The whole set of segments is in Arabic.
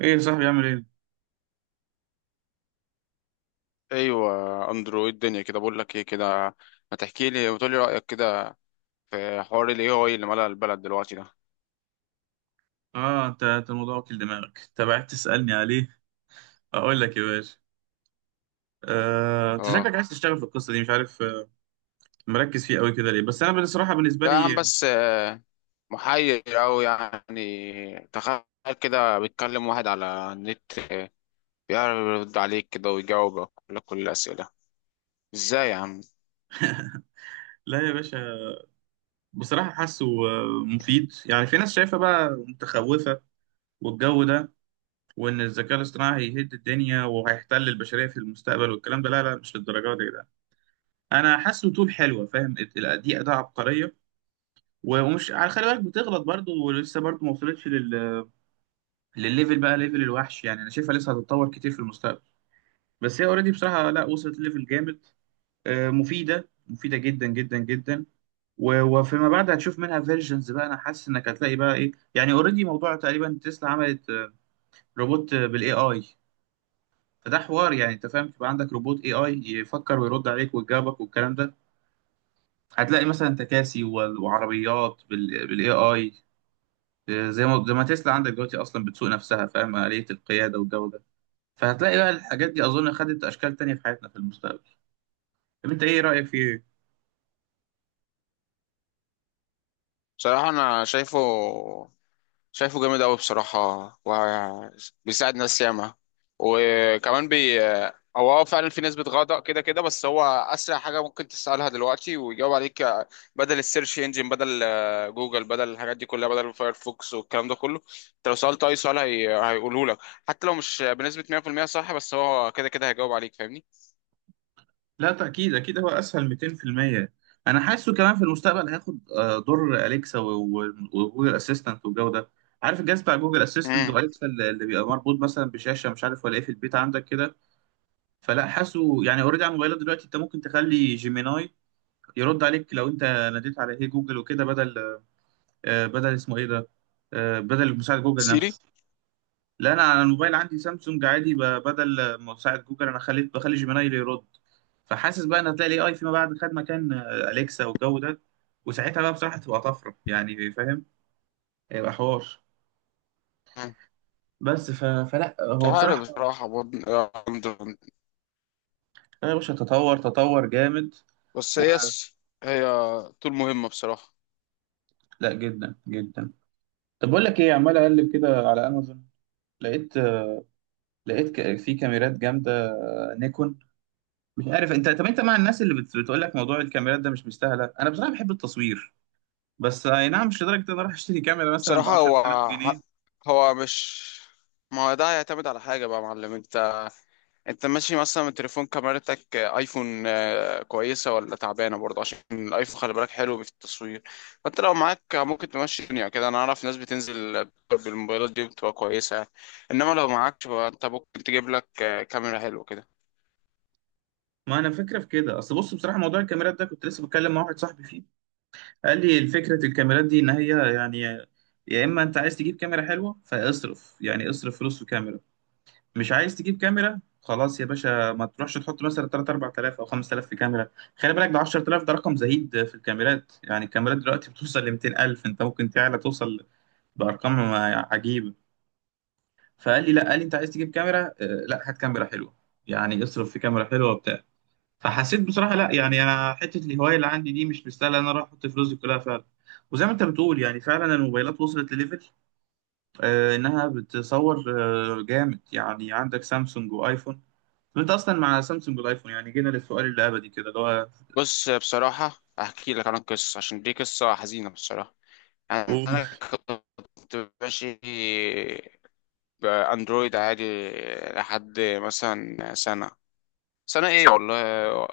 ايه يا صاحبي؟ عامل ايه؟ ايوه، اندرويد الدنيا كده. بقول لك ايه كده، ما تحكي لي وتقول لي رايك كده، في حوار الاي اي اللي ملأ البلد دلوقتي ده. اه، انت الموضوع واكل دماغك، انت بعت تسألني عليه. اقول لك يا باشا، انت اه. شكلك عايز تشتغل في القصه دي، مش عارف مركز فيه قوي كده ليه؟ بس انا بصراحه بالنسبه ده يا عم لي، بس محير أوي يعني. تخيل كده بيتكلم واحد على النت بيعرف يرد عليك كده ويجاوبك كل الأسئلة. ازاي يا عم؟ لا يا باشا، بصراحه حاسه مفيد. يعني في ناس شايفه بقى متخوفه والجو ده، وان الذكاء الاصطناعي هيهد الدنيا وهيحتل البشريه في المستقبل والكلام ده. لا لا، مش للدرجه دي ده. انا حاسه طول حلوه، فاهم؟ دي اداه عبقريه، ومش على خلي بالك، بتغلط برضه ولسه برضه ما وصلتش للليفل بقى، ليفل الوحش، يعني انا شايفها لسه هتتطور كتير في المستقبل. بس هي اوريدي بصراحه لا، وصلت ليفل جامد. مفيده جدا جدا جدا. وفيما بعد هتشوف منها فيرجنز بقى. انا حاسس انك هتلاقي بقى ايه، يعني اوريدي موضوع تقريبا تسلا عملت روبوت، بالاي اي. فده حوار، يعني انت فاهم، تبقى عندك روبوت اي اي يفكر ويرد عليك ويجاوبك والكلام ده. هتلاقي مثلا تكاسي وعربيات بالاي اي، زي ما تسلا عندك دلوقتي اصلا بتسوق نفسها، فاهم؟ آلية القياده والجو ده. فهتلاقي بقى الحاجات دي اظن خدت اشكال تانية في حياتنا في المستقبل. طب انت ايه رايك في ايه؟ بصراحة أنا شايفه جامد أوي بصراحة، وبيساعد ناس ياما. وكمان بي هو فعلا في نسبة غضب كده كده، بس هو أسرع حاجة ممكن تسألها دلوقتي ويجاوب عليك. بدل السيرش انجن، بدل جوجل، بدل الحاجات دي كلها، بدل فايرفوكس والكلام ده كله. انت لو سألت أي سؤال هيقوله لك، حتى لو مش بنسبة 100% صح، بس هو كده كده هيجاوب عليك، فاهمني؟ لا تاكيد، اكيد، هو اسهل 200%. انا حاسه كمان في المستقبل هياخد دور اليكسا وجوجل اسيستنت والجو ده. عارف الجهاز بتاع جوجل اسيستنت امم. واليكسا اللي بيبقى مربوط مثلا بشاشه مش عارف ولا ايه في البيت عندك كده؟ فلا حاسه يعني اوريدي على الموبايلات دلوقتي انت ممكن تخلي جيميناي يرد عليك لو انت ناديت على هي جوجل وكده، بدل بدل اسمه ايه ده، بدل مساعد جوجل سيري؟ نفسه. لا انا على الموبايل عندي سامسونج عادي، بدل مساعد جوجل انا خليت، بخلي جيميناي اللي يرد. فحاسس بقى ان هتلاقي الاي اي فيما بعد خد مكان اليكسا والجو ده. وساعتها بقى بصراحه تبقى طفره، يعني فاهم؟ هيبقى حوار. مم. بس فلا مش هو عارف بصراحه بصراحة برضه يا باشا تطور، تطور جامد. بس و... هي طول مهمة بصراحة. لا جدا جدا. طب بقول لك ايه، عمال اقلب كده على امازون. لقيت لقيت في كاميرات جامده نيكون. مش عارف انت، طب انت مع الناس اللي بتقول لك موضوع الكاميرات ده مش مستاهله؟ انا بصراحه بحب التصوير، بس اي نعم مش لدرجه ان انا اروح اشتري كاميرا مثلا ب بصراحة 10000 جنيه هو مش ما هو ده هيعتمد على حاجة بقى يا معلم. انت انت ماشي مثلا من تليفون، كاميرتك ايفون كويسة ولا تعبانة؟ برضه عشان الايفون خلي بالك حلو في التصوير. فانت لو معاك ممكن تمشي الدنيا كده. انا اعرف ناس بتنزل بالموبايلات دي بتبقى كويسة يعني. انما لو معاكش بقى انت ممكن تجيب لك كاميرا حلوة كده. ما انا فكره في كده. اصل بص، بصراحه موضوع الكاميرات ده كنت لسه بتكلم مع واحد صاحبي فيه. قال لي فكره الكاميرات دي ان هي يعني، يا اما انت عايز تجيب كاميرا حلوه فاصرف، يعني اصرف فلوس في كاميرا. مش عايز تجيب كاميرا خلاص يا باشا، ما تروحش تحط مثلا 3 4000 او 5000 في كاميرا. خلي بالك، ده 10000 ده رقم زهيد في الكاميرات، يعني الكاميرات دلوقتي بتوصل ل 200000، انت ممكن تعلى توصل بارقام عجيبه. فقال لي لا، قال لي انت عايز تجيب كاميرا لا هات كاميرا حلوه، يعني اصرف في كاميرا حلوه وبتاع. فحسيت بصراحه لا، يعني انا حته الهوايه اللي عندي دي مش مستاهله ان انا اروح احط فلوسي كلها فعلا. وزي ما انت بتقول، يعني فعلا الموبايلات وصلت لليفل آه انها بتصور آه جامد. يعني عندك سامسونج وايفون، انت اصلا مع سامسونج والايفون، يعني جينا للسؤال اللي ابدي كده اللي هو، بص، بصراحة هحكي لك عن القصة عشان دي قصة حزينة بصراحة. أوه. انا كنت ماشي باندرويد عادي لحد مثلا سنه. سنه ايه والله؟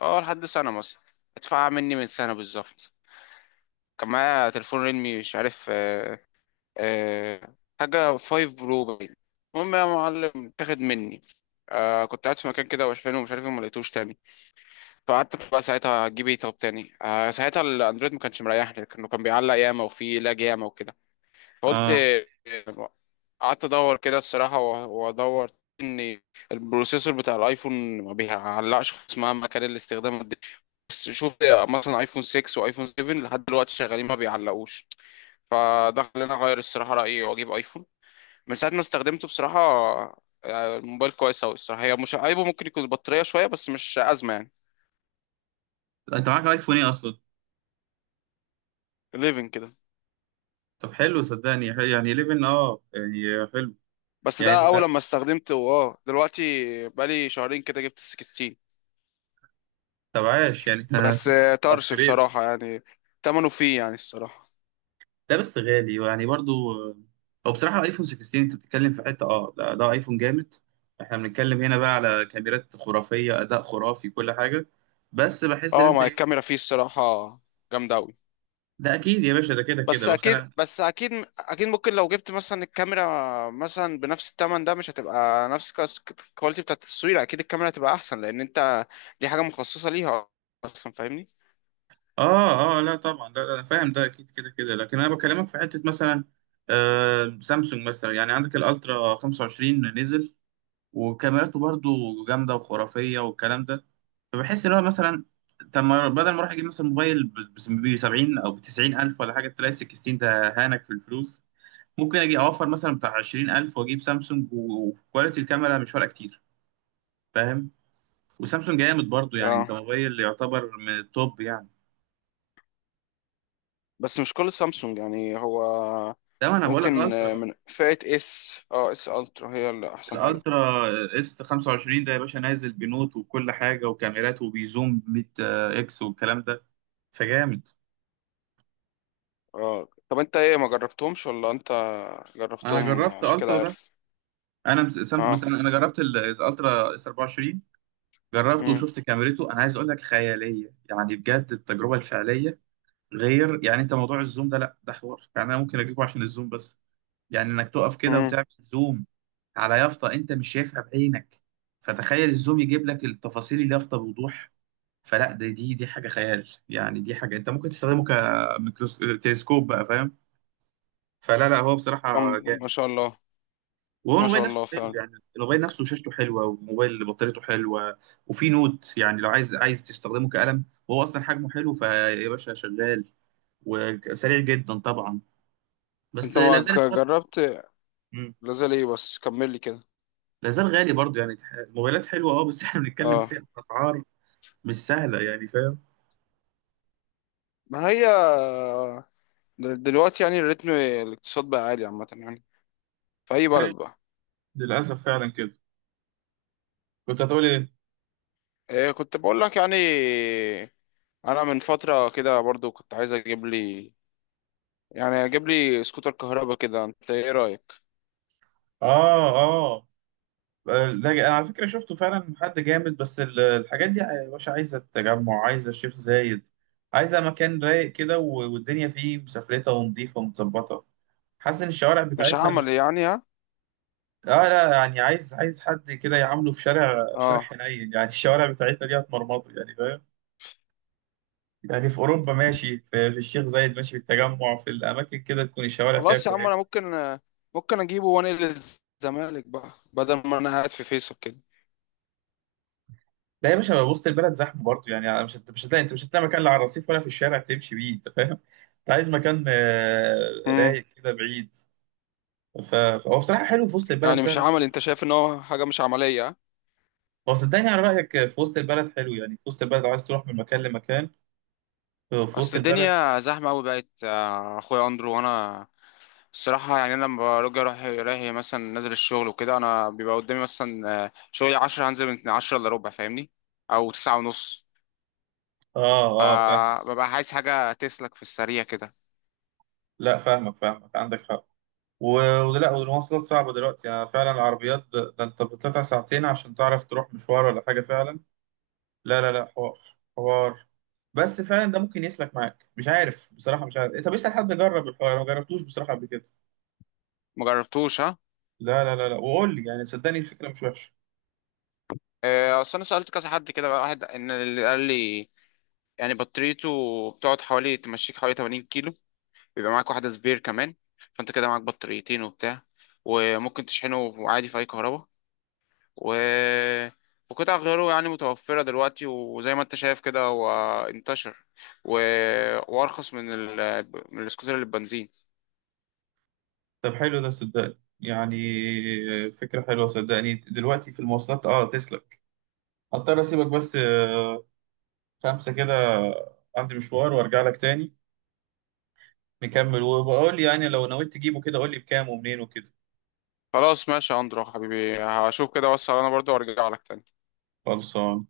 اه لحد سنه مثلا. ادفع مني من سنه بالظبط. كان معايا تليفون ريلمي، مش عارف حاجه 5 برو باين. المهم يا معلم اتاخد مني. كنت قاعد في مكان كده واشحنه ومش عارف ايه، ما لقيتوش تاني. فقعدت بقى ساعتها اجيب ايه طب تاني. ساعتها الاندرويد ما كانش مريحني، لانه كان بيعلق ياما وفيه لاج ياما وكده. قلت اه، قعدت ادور كده الصراحه وادور ان البروسيسور بتاع الايفون ما بيعلقش خالص مهما كان الاستخدام قد إيه. بس شوف مثلا ايفون 6 وايفون 7 لحد دلوقتي شغالين ما بيعلقوش. فده خلاني اغير الصراحه رايي واجيب ايفون. من ساعه ما استخدمته بصراحه، الموبايل كويس اوي الصراحه. هي مش عيبه، ممكن يكون البطاريه شويه بس مش ازمه يعني. انت معاك ايفون ايه اصلا؟ 11 كده. طب حلو، صدقني حلو. يعني 11، اه يعني حلو بس ده اول يعني. لما استخدمته. اه دلوقتي بقالي شهرين كده، جبت ال 16. طب عاش يعني انت بس طرش upgrade. بصراحة يعني. تمنه فيه يعني الصراحة. ده بس غالي يعني برضو. او بصراحة ايفون 16 انت بتتكلم في حتة اه، ده ده ايفون جامد. احنا بنتكلم هنا بقى على كاميرات خرافية، اداء خرافي، كل حاجة. بس بحس ان اه، انت ما ايه، الكاميرا فيه الصراحة جامدة أوي. ده اكيد يا باشا ده كده كده، بس بس أكيد، انا بس أكيد، أكيد ممكن لو جبت مثلا الكاميرا مثلا بنفس التمن، ده مش هتبقى نفس الكواليتي بتاعت التصوير. أكيد الكاميرا هتبقى أحسن، لأن أنت دي حاجة مخصصة ليها أصلا، فاهمني؟ اه اه لا طبعا ده انا فاهم، ده اكيد كده كده، لكن انا بكلمك في حتة مثلا سامسونج مثلا. يعني عندك الالترا 25 نزل وكاميراته برضو جامدة وخرافية والكلام ده. فبحس اللي هو مثلا، طب ما بدل ما اروح اجيب مثلا موبايل ب 70 او ب 90 الف ولا حاجه، تلاقي 16 ده هانك في الفلوس. ممكن اجي اوفر مثلا بتاع 20 الف واجيب سامسونج، وكواليتي الكاميرا مش فارقه كتير، فاهم؟ وسامسونج جامد برضو، يعني انت اه، موبايل يعتبر من التوب يعني. بس مش كل سامسونج يعني. هو ده ما انا بقول لك ممكن الترا بقى. من فئة اس، اس الترا هي اللي أحسن حاجة. الالترا اس 25 ده يا باشا نازل بنوت وكل حاجه وكاميرات وبيزوم 100 اكس والكلام ده، فجامد. اه طب أنت إيه؟ ما جربتهمش ولا أنت انا جربتهم جربت عشان كده الترا ده. عارف؟ انا بس اه. انا جربت الالترا اس 24، جربته امم. وشفت كاميرته. انا عايز اقول لك خياليه، يعني بجد التجربه الفعليه غير. يعني انت موضوع الزوم ده لا، ده حوار. يعني انا ممكن اجيبه عشان الزوم بس، يعني انك تقف كده امم. وتعمل زوم على يافطه انت مش شايفها بعينك، فتخيل الزوم يجيب لك التفاصيل اليافطه بوضوح. فلا ده دي حاجه خيال، يعني دي حاجه انت ممكن تستخدمه كميكروس، تلسكوب بقى، فاهم؟ فلا لا هو بصراحه ما جامد. شاء الله. وهو ما الموبايل شاء نفسه الله حلو، فعلا. يعني الموبايل نفسه شاشته حلوه والموبايل بطاريته حلوه. وفي نوت يعني لو عايز، عايز تستخدمه كقلم، وهو اصلا حجمه حلو، فيا باشا شغال وسريع جدا طبعا. بس انت لا ما زالت ج- برضه جربت؟ مم. لازال ايه؟ بس كمل لي كده. لا زال غالي برضه، يعني الموبايلات حلوه اه، بس احنا بنتكلم اه. في اسعار مش سهله، يعني فاهم؟ ما هي دلوقتي يعني الريتم الاقتصاد بقى عالي عامة يعني، في اي بلد عارف، بقى. للاسف فعلا كده. كنت هتقول ايه؟ إيه، كنت بقول لك يعني انا من فترة كده برضو كنت عايز اجيب لي، يعني اجيب لي سكوتر كهرباء كده. انت ايه رأيك؟ اه اه، ده انا على فكره شفته فعلا حد جامد، بس الحاجات دي يا باشا عايزه التجمع، عايزه الشيخ زايد، عايزه مكان رايق كده، والدنيا فيه مسفلته ونظيفه ومتظبطه. حاسس ان الشوارع مش بتاعتنا اللي، هعمل يعني، ها؟ اه لا يعني عايز، عايز حد كده يعامله في شارع، شارع اه. حنين يعني الشوارع بتاعتنا دي هتمرمطه، يعني فاهم؟ يعني في اوروبا ماشي، في الشيخ زايد ماشي، في التجمع، في الاماكن كده تكون الشوارع فيها خلاص يا عم انا كويسه. ممكن اجيبه وانقل الزمالك بقى بدل ما انا قاعد في فيصل. لا يا باشا وسط البلد زحمه برضه. يعني أنا مش هتلاقي، انت مش هتلاقي مكان لا على الرصيف ولا في الشارع تمشي بيه، انت فاهم؟ انت عايز مكان كده رايق كده بعيد. فهو بصراحه حلو في وسط البلد يعني مش فعلا زي عمل، ما انت انت بتقول. شايف ان هو حاجه مش عمليه ها؟ هو صدقني على رايك، في وسط البلد حلو، يعني في وسط البلد عايز تروح من مكان لمكان، في وسط اصل البلد الدنيا زحمه قوي بقت اخويا اندرو. وانا الصراحه يعني، انا لما برجع رايح رايح مثلا، نازل الشغل وكده، انا بيبقى قدامي مثلا شغلي 10، هنزل من 10 الا ربع فاهمني، او 9 ونص. اه اه فاهم. فببقى عايز حاجه تسلك في السريع كده. لا فاهمك فاهمك، عندك حق. ولا، والمواصلات صعبه دلوقتي يعني فعلا، العربيات ده ده انت بتطلع ساعتين عشان تعرف تروح مشوار ولا حاجه فعلا، لا لا لا حوار، حوار. بس فعلا ده ممكن يسلك معاك، مش عارف بصراحة، مش عارف إيه، طب اسأل حد جرب الحوار، أنا ما جربتوش بصراحة قبل كده. ما جربتوش ها؟ لا لا لا لا، وقول لي يعني، صدقني الفكرة مش وحشة. اصل انا سالت كذا حد كده بقى، واحد ان اللي قال لي يعني بطاريته بتقعد، حوالي تمشيك حوالي 80 كيلو. بيبقى معاك واحدة سبير كمان، فانت كده معاك بطاريتين وبتاع. وممكن تشحنه عادي في اي كهرباء. و وقطع غيره يعني متوفرة دلوقتي، وزي ما انت شايف كده هو انتشر، و... وارخص من من السكوتر اللي بنزين. طب حلو ده صدقني يعني، فكرة حلوة صدقني، دلوقتي في المواصلات اه تسلك. هضطر اسيبك بس خمسة كده، عندي مشوار وارجع لك تاني، نكمل وبقول لي يعني لو نويت تجيبه كده قول لي بكام ومنين وكده. خلاص ماشي يا اندرو حبيبي، هشوف كده واسهر انا برضو وارجع لك تاني. خلصان.